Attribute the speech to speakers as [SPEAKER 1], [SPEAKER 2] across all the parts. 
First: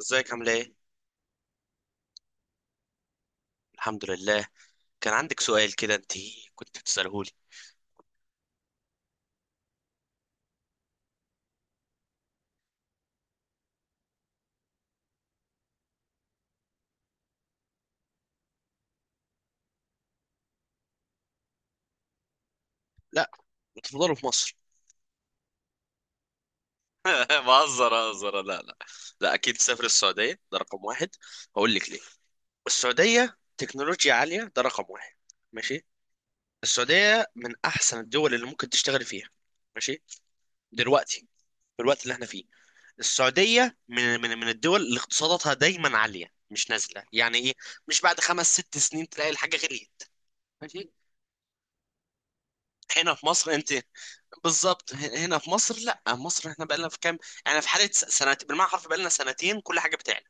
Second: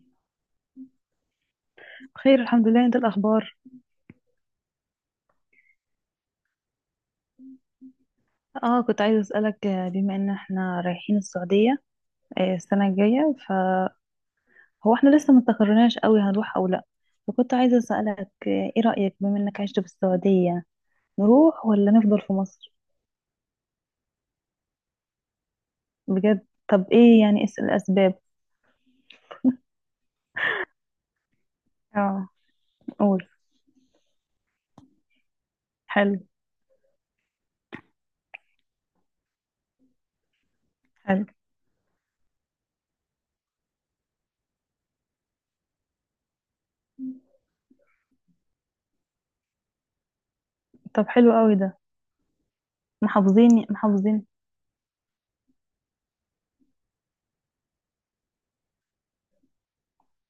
[SPEAKER 1] ازيك؟ عامله ايه؟
[SPEAKER 2] بخير، الحمد لله. انت، الاخبار؟
[SPEAKER 1] الحمد لله. كان عندك سؤال كده انت، كنت بتساله لي.
[SPEAKER 2] اه، كنت عايزه اسالك بما ان احنا رايحين السعوديه السنه الجايه، فهو احنا لسه ما استقرناش قوي هنروح او لا. فكنت عايزه اسالك ايه رايك بما انك عشت في السعوديه، نروح ولا نفضل في مصر؟
[SPEAKER 1] لا، بتفضلوا في مصر؟
[SPEAKER 2] بجد؟ طب ايه يعني
[SPEAKER 1] بهزر
[SPEAKER 2] الاسباب؟
[SPEAKER 1] بهزر، لا لا. لا، اكيد تسافر السعوديه، ده رقم واحد. هقول لك ليه.
[SPEAKER 2] اه. قول.
[SPEAKER 1] السعوديه تكنولوجيا عاليه، ده رقم واحد. ماشي.
[SPEAKER 2] حلو.
[SPEAKER 1] السعوديه من احسن الدول اللي ممكن تشتغل فيها. ماشي.
[SPEAKER 2] حلو.
[SPEAKER 1] دلوقتي، في الوقت اللي احنا فيه، السعوديه من الدول اللي اقتصاداتها دايما عاليه، مش نازله يعني، ايه، مش بعد خمس ست سنين تلاقي الحاجه غليت. ماشي.
[SPEAKER 2] طب حلو قوي ده.
[SPEAKER 1] هنا في مصر
[SPEAKER 2] محافظين
[SPEAKER 1] انت،
[SPEAKER 2] محافظين.
[SPEAKER 1] بالظبط، هنا في مصر، لا مصر احنا بقالنا في كام، يعني في حاله سنتين بالمعنى الحرفي، بقالنا سنتين كل حاجه بتعلى.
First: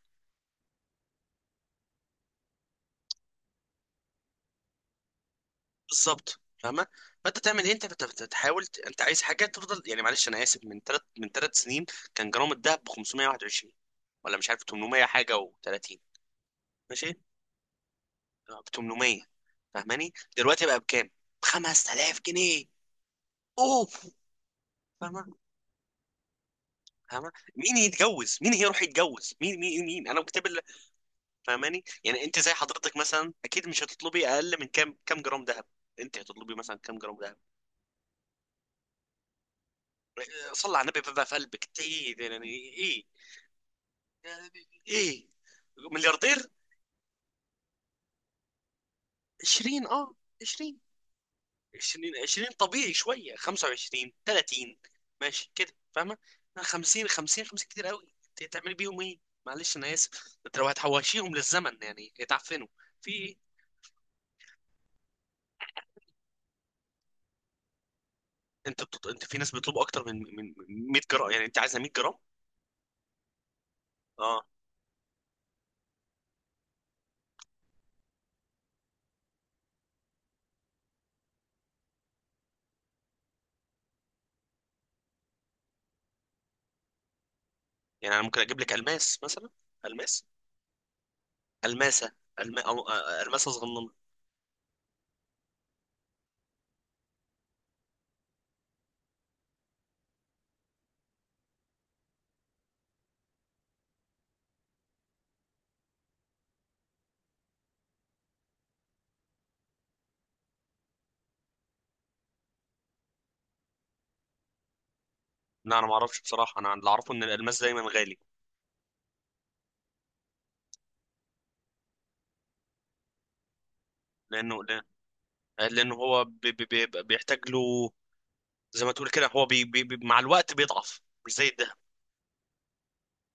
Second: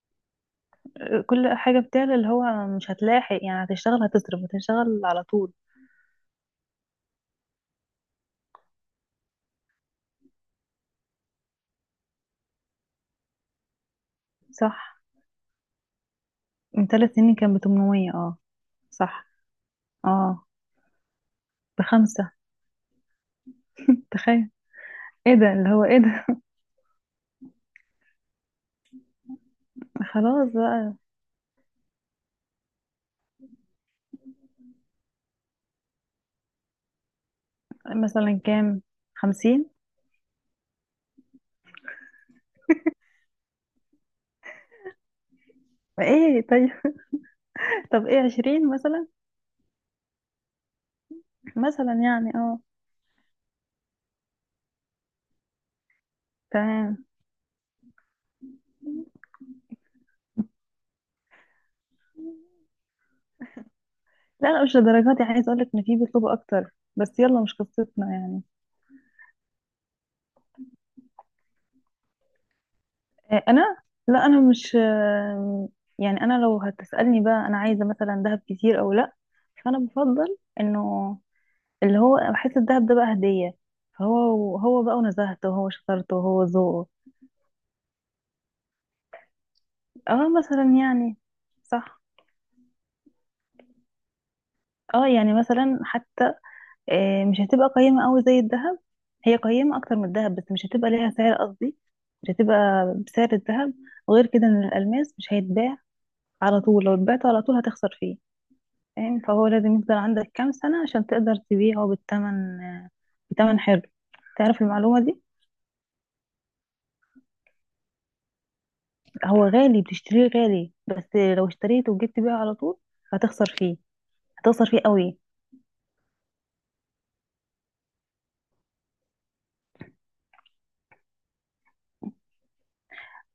[SPEAKER 2] كل حاجه بتعلى، اللي هو مش هتلاحق يعني. هتشتغل، هتصرف، هتشتغل على طول.
[SPEAKER 1] بالظبط، فاهمه؟ فانت تعمل ايه؟ انت بتحاول، انت عايز حاجه تفضل يعني، معلش انا اسف، من ثلاث سنين كان جرام الذهب ب 521، ولا مش عارف
[SPEAKER 2] صح.
[SPEAKER 1] 800 حاجه و30.
[SPEAKER 2] من ثلاث
[SPEAKER 1] ماشي.
[SPEAKER 2] سنين كان ب 800. اه.
[SPEAKER 1] اه، ب 800.
[SPEAKER 2] صح.
[SPEAKER 1] فاهماني؟
[SPEAKER 2] اه،
[SPEAKER 1] دلوقتي بقى بكام؟ ب 5000
[SPEAKER 2] بخمسة.
[SPEAKER 1] جنيه اوف.
[SPEAKER 2] تخيل.
[SPEAKER 1] فاهمه؟
[SPEAKER 2] ايه ده، اللي هو ايه ده!
[SPEAKER 1] فاهمه، مين يتجوز؟ مين هيروح يتجوز؟ مين مين مين انا كتاب.
[SPEAKER 2] خلاص بقى.
[SPEAKER 1] فاهماني؟ يعني انت زي حضرتك مثلا، اكيد مش هتطلبي اقل من كام جرام ذهب. انت هتطلبي مثلا كام جرام ذهب؟
[SPEAKER 2] مثلا كام؟ 50.
[SPEAKER 1] صلى على النبي بقى، في قلبك ايه يعني؟ ايه؟ يعني؟ ايه؟
[SPEAKER 2] ايه؟
[SPEAKER 1] ملياردير؟
[SPEAKER 2] طيب. طب ايه، 20 مثلا؟
[SPEAKER 1] 20، اه. 20.
[SPEAKER 2] مثلا
[SPEAKER 1] 20،
[SPEAKER 2] يعني،
[SPEAKER 1] 20
[SPEAKER 2] اه.
[SPEAKER 1] طبيعي شويه، 25، 30. ماشي كده، فاهمه؟
[SPEAKER 2] تمام.
[SPEAKER 1] 50، 50، 50 كتير قوي، انت هتعملي بيهم ايه؟ معلش انا اسف، انت لو هتحوشيهم للزمن يعني يتعفنوا في ايه؟
[SPEAKER 2] لا، لا، مش لدرجات يعني، عايز اقولك ان في بيطلبوا اكتر. بس يلا، مش قصتنا يعني.
[SPEAKER 1] انت في ناس بيطلبوا اكتر من 100 جرام، يعني انت عايزه 100 جرام؟
[SPEAKER 2] إيه انا؟ لا انا
[SPEAKER 1] اه.
[SPEAKER 2] مش يعني انا لو هتسألني بقى، انا عايزة مثلا دهب كتير او لا؟ فانا بفضل انه اللي هو بحس الدهب ده بقى هدية. فهو هو بقى، ونزهته، وهو شطارته، وهو ذوقه.
[SPEAKER 1] يعني انا ممكن اجيب لك الماس مثلا، الماس،
[SPEAKER 2] اه، مثلا يعني. صح.
[SPEAKER 1] الماسه، الم... أو... آه، الماسه صغننه.
[SPEAKER 2] اه، يعني مثلا حتى مش هتبقى قيمة قوي زي الذهب. هي قيمة اكتر من الذهب، بس مش هتبقى ليها سعر، قصدي مش هتبقى بسعر الذهب. غير كده ان الالماس مش هيتباع على طول. لو اتبعته على طول هتخسر فيه. فاهم؟ فهو لازم يفضل عندك كام سنة عشان تقدر تبيعه بالثمن، بثمن حلو. تعرف المعلومة دي؟
[SPEAKER 1] لا انا ما اعرفش بصراحه، انا اللي اعرفه ان الالماس دايما غالي.
[SPEAKER 2] هو غالي، بتشتريه غالي، بس لو اشتريته وجيت تبيعه على طول هتخسر فيه.
[SPEAKER 1] لانه،
[SPEAKER 2] هتخسر فيه قوي.
[SPEAKER 1] لانه هو بيحتاج له، زي ما تقول كده، هو مع الوقت بيضعف، مش زي الدهب.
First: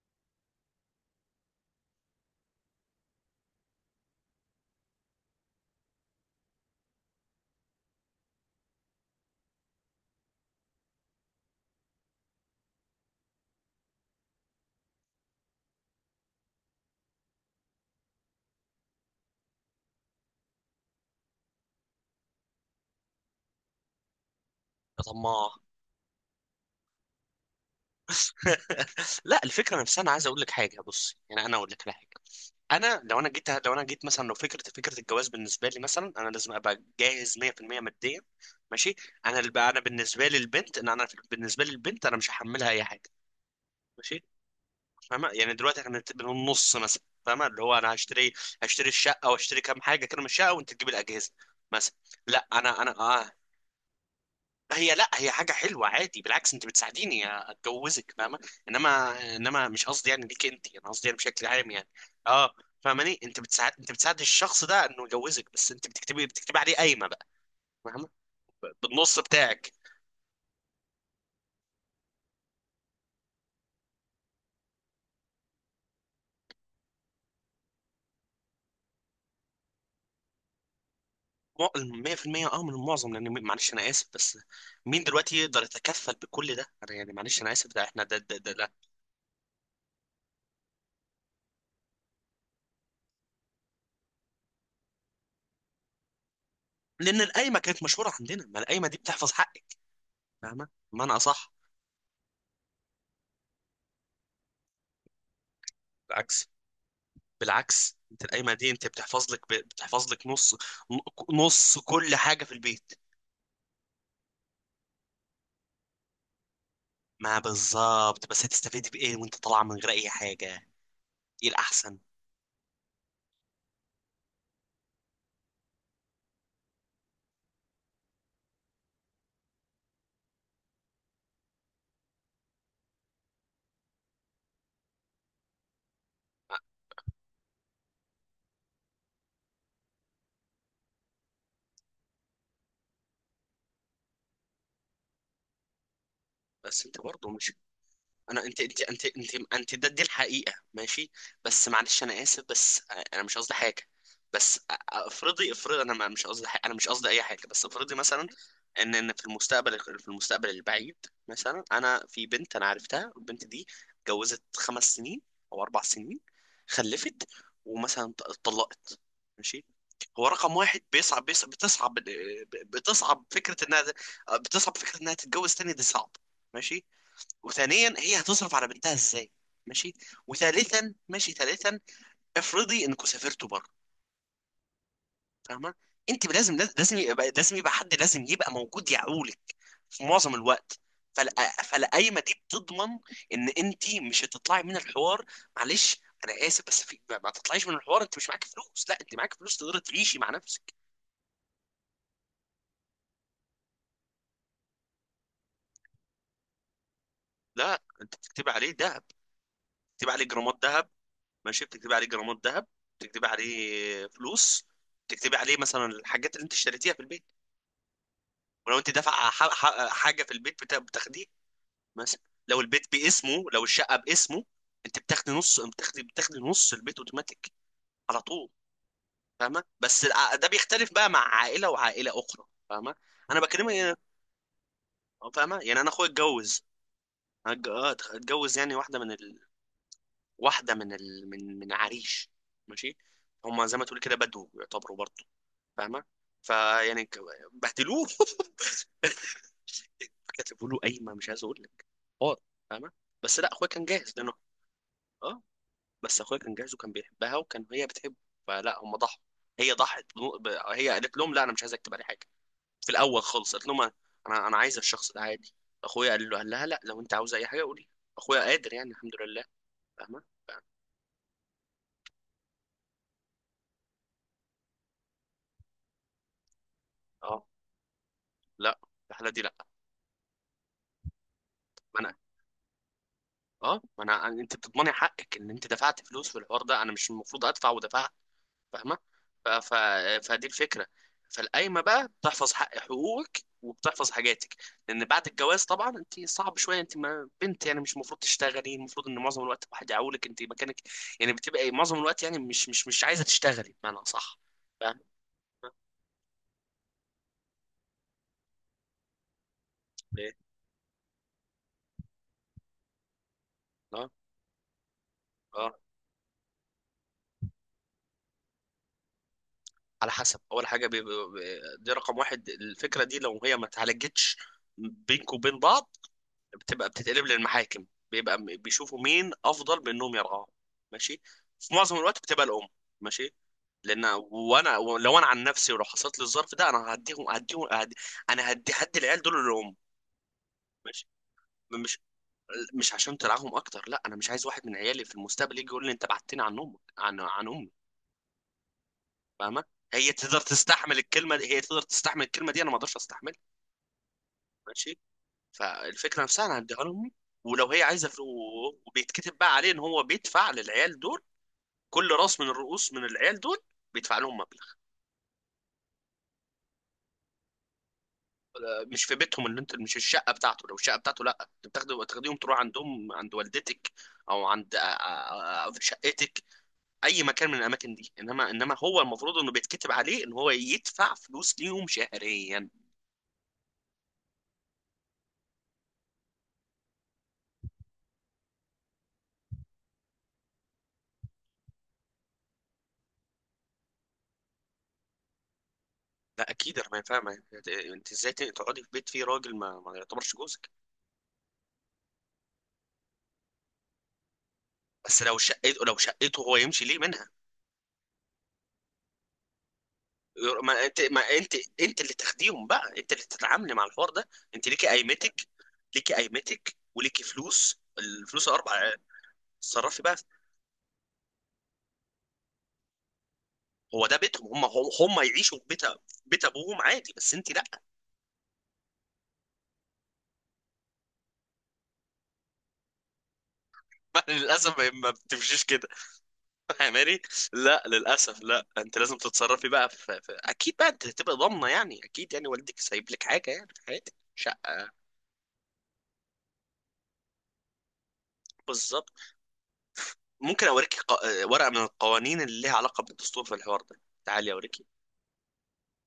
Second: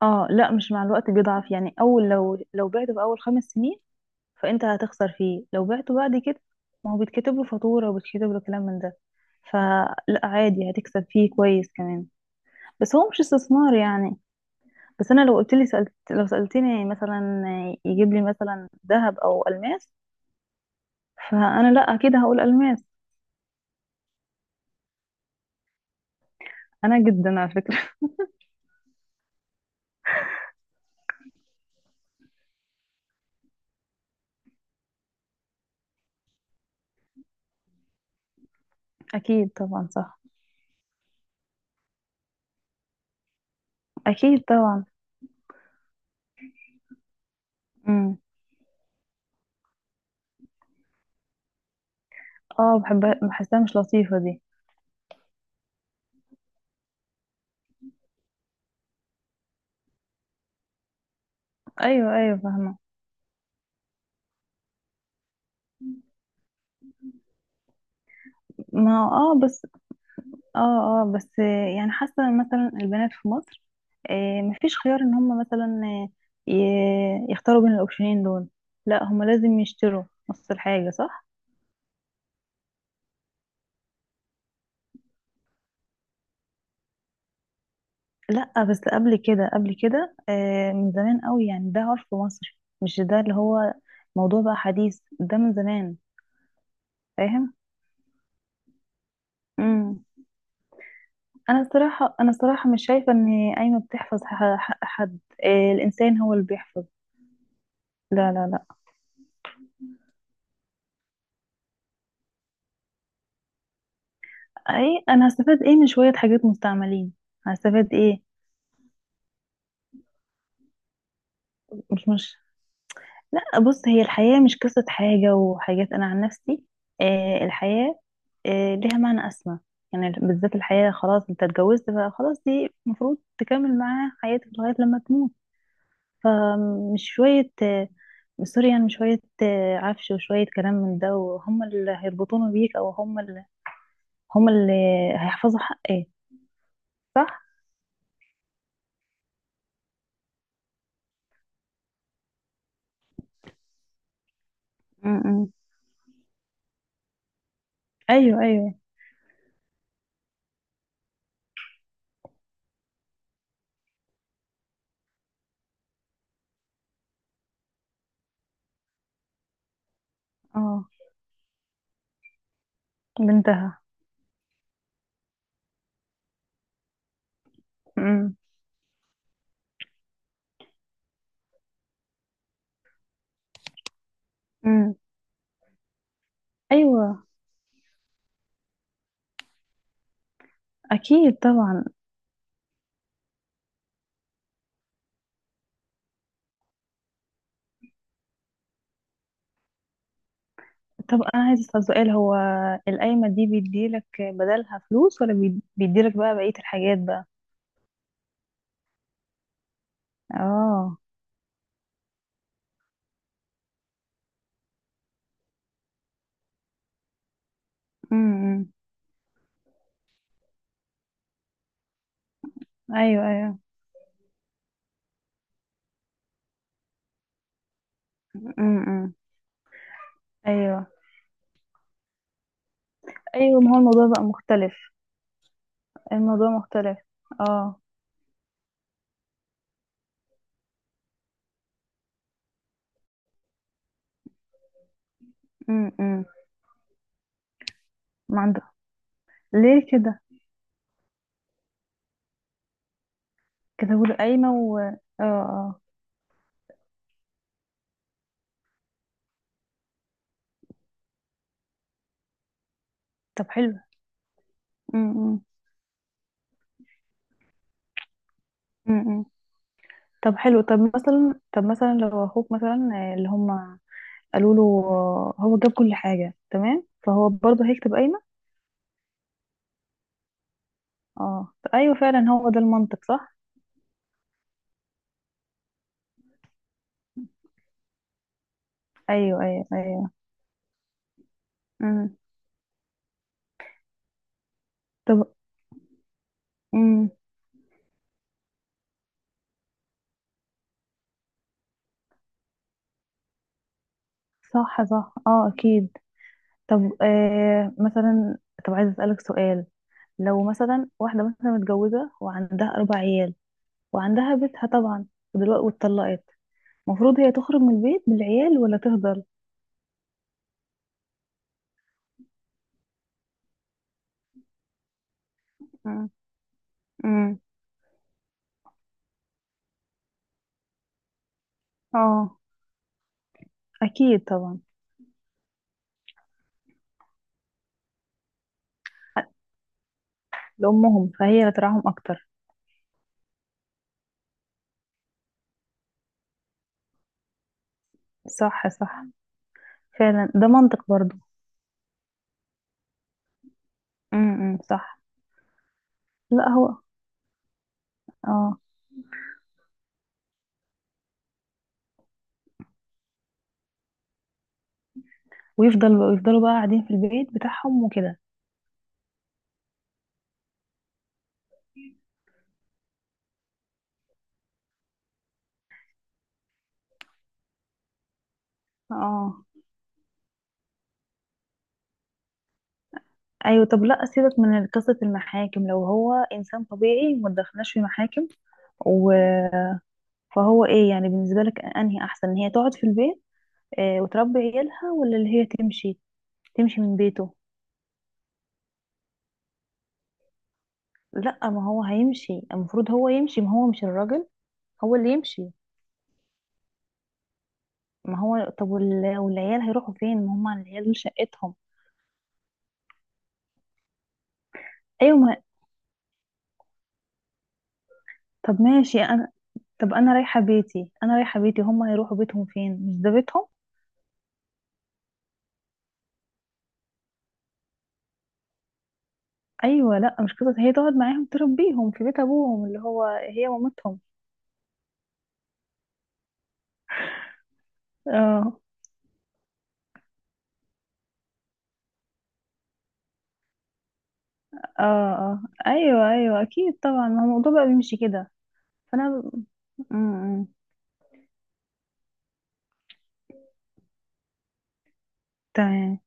[SPEAKER 2] اه، لا مش مع الوقت بيضعف يعني. اول لو بعته في اول 5 سنين فانت هتخسر فيه. لو بعته بعد كده، ما هو بيتكتب له فاتورة، وبيتكتب له كلام من ده، فلا عادي، هتكسب فيه كويس كمان. بس هو مش استثمار يعني. بس انا لو قلت لي سألت لو سألتني مثلا يجيب لي مثلا ذهب او الماس، فانا لا، اكيد هقول الماس.
[SPEAKER 1] يا طماع.
[SPEAKER 2] انا جدا، على فكرة.
[SPEAKER 1] لا، الفكره نفسها، انا عايز اقول لك حاجه، بص يعني انا اقول لك على حاجه. انا لو انا جيت لو انا جيت مثلا، لو فكره الجواز بالنسبه لي مثلا، انا لازم ابقى جاهز 100% ماديا. ماشي.
[SPEAKER 2] اكيد
[SPEAKER 1] انا
[SPEAKER 2] طبعا، صح.
[SPEAKER 1] بالنسبه لي البنت، انا مش هحملها اي حاجه. ماشي.
[SPEAKER 2] اكيد طبعا.
[SPEAKER 1] فاهمة يعني دلوقتي احنا بالنص مثلا، فاهمة اللي هو انا
[SPEAKER 2] امم.
[SPEAKER 1] هشتري، الشقة واشتري كام حاجة كده من الشقة، وانت تجيب الأجهزة مثلا. لا
[SPEAKER 2] اه،
[SPEAKER 1] انا
[SPEAKER 2] بحب.
[SPEAKER 1] اه،
[SPEAKER 2] بحسها مش لطيفة دي.
[SPEAKER 1] لا هي حاجة حلوة عادي، بالعكس انت بتساعديني اتجوزك، فاهمة؟ انما، مش قصدي يعني ليك انت، انا قصدي يعني بشكل عام يعني.
[SPEAKER 2] ايوه، ايوه،
[SPEAKER 1] اه.
[SPEAKER 2] فاهمة.
[SPEAKER 1] فاهماني؟ انت بتساعد الشخص ده انه يجوزك، بس انت بتكتبي عليه قايمة بقى. فاهمة؟
[SPEAKER 2] ما،
[SPEAKER 1] بالنص
[SPEAKER 2] اه، بس.
[SPEAKER 1] بتاعك.
[SPEAKER 2] اه، اه، بس. يعني حاسه إن مثلا البنات في مصر مفيش خيار ان هم مثلا يختاروا بين الاوبشنين دول. لا، هم لازم يشتروا نص الحاجه، صح.
[SPEAKER 1] مو- 100%، اه، من المعظم، لان، معلش انا اسف بس، مين دلوقتي يقدر يتكفل بكل ده، انا يعني معلش انا اسف، ده احنا ده
[SPEAKER 2] لا،
[SPEAKER 1] لا.
[SPEAKER 2] بس قبل كده من زمان قوي يعني. ده عرف مصر، مش ده اللي هو موضوع بقى حديث، ده من زمان.
[SPEAKER 1] لان
[SPEAKER 2] فاهم؟
[SPEAKER 1] القايمه كانت مشهوره عندنا، ما القايمه دي بتحفظ حقك.
[SPEAKER 2] امم.
[SPEAKER 1] فاهمه؟ بمعنى اصح،
[SPEAKER 2] انا الصراحه مش شايفه ان قايمه بتحفظ حد. الانسان هو اللي
[SPEAKER 1] بالعكس،
[SPEAKER 2] بيحفظ.
[SPEAKER 1] بالعكس انت
[SPEAKER 2] لا، لا،
[SPEAKER 1] القايمه دي،
[SPEAKER 2] لا.
[SPEAKER 1] انت بتحفظ لك، بتحفظ لك نص، نص كل حاجه في البيت.
[SPEAKER 2] اي انا هستفاد ايه من شوية حاجات مستعملين؟
[SPEAKER 1] ما
[SPEAKER 2] هستفاد ايه؟
[SPEAKER 1] بالظبط، بس هتستفيد بايه وانت طالعه من غير اي حاجه؟ ايه الاحسن؟
[SPEAKER 2] مش مش لا، بص، هي الحياة مش قصة حاجة وحاجات. انا عن نفسي الحياة، ليها معنى اسمى. يعني بالذات الحياة، خلاص انت اتجوزت فخلاص، دي المفروض تكمل معاها حياتك لغاية لما تموت. فمش شوية آه سوري، يعني مش شوية عفش وشوية كلام من ده، وهم اللي هيربطونه بيك، او هم اللي هيحفظوا حقك.
[SPEAKER 1] بس انت
[SPEAKER 2] صح.
[SPEAKER 1] برضه مش، انا انت انت انت انت انت ده دي الحقيقه، ماشي. بس معلش انا اسف، بس انا مش قصدي حاجه، بس
[SPEAKER 2] م-
[SPEAKER 1] افرضي،
[SPEAKER 2] م.
[SPEAKER 1] انا، مش قصدي حاجة، انا مش قصدي اي حاجه، بس افرضي مثلا،
[SPEAKER 2] ايوه، ايوه.
[SPEAKER 1] ان في المستقبل البعيد، مثلا انا في بنت انا عرفتها، البنت دي اتجوزت 5 سنين او 4 سنين، خلفت، ومثلا، اتطلقت. ماشي. هو رقم واحد،
[SPEAKER 2] اه.
[SPEAKER 1] بيصعب بيصعب بتصعب بتصعب فكره
[SPEAKER 2] بنتها.
[SPEAKER 1] انها بتصعب فكره انها تتجوز تاني، دي صعب. ماشي. وثانيا، هي
[SPEAKER 2] امم.
[SPEAKER 1] هتصرف على بنتها ازاي؟ ماشي. وثالثا، ماشي، ثالثا افرضي انكم سافرتوا بره.
[SPEAKER 2] امم.
[SPEAKER 1] فاهمه؟ انت لازم
[SPEAKER 2] ايوه.
[SPEAKER 1] يبقى لازم يبقى حد لازم يبقى موجود يعولك في معظم الوقت. فال-
[SPEAKER 2] اكيد طبعا.
[SPEAKER 1] فالقايمه دي بتضمن ان انت مش هتطلعي من الحوار. معلش، انا اسف بس، في ما تطلعيش من الحوار انت مش معاك فلوس، لا انت معاك فلوس تقدري تعيشي مع نفسك.
[SPEAKER 2] طب انا عايز اسال سؤال، هو القايمه دي بيديلك بدلها فلوس ولا بيديلك بقى بقيه الحاجات بقى؟
[SPEAKER 1] لا، انت بتكتبي عليه دهب، بتكتبي عليه جرامات دهب،
[SPEAKER 2] اه.
[SPEAKER 1] ماشي، بتكتبي عليه جرامات ذهب، بتكتبي عليه فلوس، بتكتبي عليه مثلا الحاجات اللي انت اشتريتيها في البيت.
[SPEAKER 2] امم.
[SPEAKER 1] ولو انت دافعه، حاجه في البيت، بتاخديه، مثلا لو البيت
[SPEAKER 2] ايوه،
[SPEAKER 1] باسمه،
[SPEAKER 2] ايوه.
[SPEAKER 1] لو الشقه باسمه، انت بتاخدي نص، بتاخدي نص البيت اوتوماتيك على طول.
[SPEAKER 2] امم.
[SPEAKER 1] فاهمه؟ بس، ده
[SPEAKER 2] ايوه،
[SPEAKER 1] بيختلف بقى مع عائله وعائله اخرى، فاهمه؟ انا
[SPEAKER 2] ايوه، ما
[SPEAKER 1] بكلمك
[SPEAKER 2] هو
[SPEAKER 1] يعني،
[SPEAKER 2] الموضوع بقى مختلف.
[SPEAKER 1] فاهمه يعني، انا اخويا
[SPEAKER 2] الموضوع
[SPEAKER 1] اتجوز،
[SPEAKER 2] مختلف. اه.
[SPEAKER 1] اتجوز يعني، واحده من ال... واحده من ال... من من عريش. ماشي. هما زي ما تقول كده بدو يعتبروا برضه، فاهمه؟
[SPEAKER 2] امم.
[SPEAKER 1] فيعني، بهدلوه.
[SPEAKER 2] ما عنده. ليه كده؟
[SPEAKER 1] كتبوا له قايمه، مش عايز اقول لك، حوار، فاهمه؟ بس لا، اخويا كان
[SPEAKER 2] كتبوا
[SPEAKER 1] جاهز
[SPEAKER 2] له
[SPEAKER 1] لانه،
[SPEAKER 2] قايمه، و اه.
[SPEAKER 1] اه،
[SPEAKER 2] اه.
[SPEAKER 1] بس اخويا كان جاهز، وكان بيحبها، وكان هي بتحبه، فلا، هم ضحوا، هي ضحت، هي قالت لهم لا انا مش عايز اكتب عليه حاجه في الاول
[SPEAKER 2] طب
[SPEAKER 1] خالص، قالت
[SPEAKER 2] حلو.
[SPEAKER 1] لهم انا، انا عايزه الشخص ده
[SPEAKER 2] امم.
[SPEAKER 1] عادي. اخويا قال لها لا، لو انت عاوز اي حاجه قولي، اخويا قادر يعني، الحمد
[SPEAKER 2] امم.
[SPEAKER 1] لله. فاهمه؟
[SPEAKER 2] طب حلو. طب مثلا، لو اخوك مثلا، اللي هم قالوا له هو جاب كل حاجة تمام، فهو
[SPEAKER 1] اه،
[SPEAKER 2] برضه هيكتب قايمة؟
[SPEAKER 1] لا، في الحاله دي لا.
[SPEAKER 2] اه، ايوه،
[SPEAKER 1] ما انا
[SPEAKER 2] فعلا هو ده المنطق. صح.
[SPEAKER 1] اه ما انا انت بتضمني حقك ان انت دفعت فلوس في الحوار ده، انا مش المفروض ادفع ودفعها. فاهمه؟
[SPEAKER 2] ايوه،
[SPEAKER 1] ف...
[SPEAKER 2] ايوه،
[SPEAKER 1] ف...
[SPEAKER 2] ايوه.
[SPEAKER 1] فدي الفكره. فالقايمه بقى
[SPEAKER 2] امم.
[SPEAKER 1] بتحفظ حقوقك وبتحفظ حاجاتك. لان بعد
[SPEAKER 2] طب.
[SPEAKER 1] الجواز طبعا انت صعب شويه، انت
[SPEAKER 2] امم.
[SPEAKER 1] ما بنت يعني مش المفروض تشتغلي، المفروض ان معظم الوقت الواحد يعولك انت مكانك، يعني بتبقى إيه، معظم الوقت يعني مش عايزه تشتغلي بمعنى، صح؟
[SPEAKER 2] صح،
[SPEAKER 1] فاهم؟
[SPEAKER 2] صح، اه، اكيد. طب مثلا، طب عايزه اسالك سؤال. لو
[SPEAKER 1] ايه؟
[SPEAKER 2] مثلا واحده مثلا متجوزه وعندها اربع عيال،
[SPEAKER 1] اه،
[SPEAKER 2] وعندها بيتها طبعا، ودلوقتي
[SPEAKER 1] اه،
[SPEAKER 2] واتطلقت، المفروض هي تخرج من البيت بالعيال ولا تفضل؟
[SPEAKER 1] على حسب، اول حاجه، دي رقم واحد، الفكره دي لو هي ما اتعالجتش بينك وبين بعض،
[SPEAKER 2] امم.
[SPEAKER 1] بتتقلب
[SPEAKER 2] امم.
[SPEAKER 1] للمحاكم، بيشوفوا مين افضل بانهم يرعاهم. ماشي. في معظم الوقت
[SPEAKER 2] اه،
[SPEAKER 1] بتبقى الام. ماشي. لان،
[SPEAKER 2] اكيد طبعا.
[SPEAKER 1] وانا، لو انا عن نفسي ولو حصلت لي الظرف ده، انا هديهم هديهم هدي انا هدي هدي العيال دول للام. ماشي.
[SPEAKER 2] لامهم، فهي اللي ترعاهم
[SPEAKER 1] مش
[SPEAKER 2] اكتر.
[SPEAKER 1] مش عشان ترعاهم اكتر، لا، انا مش عايز واحد من عيالي في المستقبل يجي يقول لي انت بعدتني عن امك، عن امي.
[SPEAKER 2] صح، صح،
[SPEAKER 1] فاهمه؟
[SPEAKER 2] فعلا ده منطق برضو.
[SPEAKER 1] هي تقدر تستحمل الكلمه دي، انا ما اقدرش استحملها.
[SPEAKER 2] امم،
[SPEAKER 1] ماشي.
[SPEAKER 2] صح.
[SPEAKER 1] فالفكره نفسها،
[SPEAKER 2] لا،
[SPEAKER 1] انا
[SPEAKER 2] هو.
[SPEAKER 1] هديها لهم، ولو هي عايزه فلوس،
[SPEAKER 2] اه.
[SPEAKER 1] وبيتكتب بقى عليه ان هو بيدفع للعيال دول، كل راس من الرؤوس من العيال دول بيدفع لهم مبلغ.
[SPEAKER 2] ويفضل، ويفضلوا بقى قاعدين في البيت بتاعهم وكده؟
[SPEAKER 1] مش في بيتهم، اللي انت مش الشقه بتاعته، لو الشقه بتاعته لا انت تاخديهم تروح عندهم عند والدتك، او عند، في شقتك، اي مكان من الاماكن دي، انما، هو المفروض
[SPEAKER 2] اه.
[SPEAKER 1] انه بيتكتب عليه ان هو يدفع فلوس ليهم شهريا.
[SPEAKER 2] ايوه، طب لا، سيبك من قصة المحاكم. لو هو انسان طبيعي ما تدخلناش في محاكم. و، فهو ايه يعني بالنسبة لك، انهي احسن، ان هي تقعد في البيت وتربي عيالها، ولا اللي هي تمشي،
[SPEAKER 1] لا، اكيد
[SPEAKER 2] تمشي
[SPEAKER 1] انا
[SPEAKER 2] من
[SPEAKER 1] ما فاهم،
[SPEAKER 2] بيته؟
[SPEAKER 1] انت ازاي تقعدي في بيت فيه راجل ما يعتبرش جوزك؟
[SPEAKER 2] لا، ما هو هيمشي، المفروض هو يمشي، ما هو مش الراجل هو اللي
[SPEAKER 1] بس لو
[SPEAKER 2] يمشي.
[SPEAKER 1] شقته، هو يمشي ليه منها؟
[SPEAKER 2] ما هو، طب والعيال هيروحوا فين؟ ما هم العيال
[SPEAKER 1] ما
[SPEAKER 2] دول
[SPEAKER 1] انت ما انت
[SPEAKER 2] شقتهم.
[SPEAKER 1] انت اللي تاخديهم بقى، انت اللي تتعاملي مع الحوار ده، انت ليكي
[SPEAKER 2] ايوه، ما
[SPEAKER 1] قيمتك، وليكي فلوس، الفلوس
[SPEAKER 2] طب
[SPEAKER 1] الاربع
[SPEAKER 2] ماشي انا. طب
[SPEAKER 1] تصرفي
[SPEAKER 2] انا
[SPEAKER 1] بقى.
[SPEAKER 2] رايحه بيتي انا رايحه بيتي هم هيروحوا بيتهم فين؟ مش ده بيتهم؟
[SPEAKER 1] هو ده بيتهم، هم يعيشوا في بيت ابوهم عادي، بس انت لا.
[SPEAKER 2] ايوه، لا مش قصه، هي تقعد معاهم تربيهم في بيت ابوهم، اللي هو هي مامتهم.
[SPEAKER 1] للاسف ما بتمشيش كده. فاهماني؟ لا للاسف،
[SPEAKER 2] اه،
[SPEAKER 1] لا انت لازم تتصرفي بقى، اكيد بقى انت هتبقى ضامنه يعني، اكيد يعني والدك سايب لك حاجه يعني في حياتك،
[SPEAKER 2] اه،
[SPEAKER 1] شقه.
[SPEAKER 2] اه، ايوه، ايوه، اكيد طبعا، ما هو الموضوع بقى بيمشي كده.
[SPEAKER 1] بالظبط.
[SPEAKER 2] فانا م- م.
[SPEAKER 1] ممكن اوريكي، ورقه من القوانين اللي ليها علاقه بالدستور في الحوار ده، تعالي اوريكي.
[SPEAKER 2] تمام.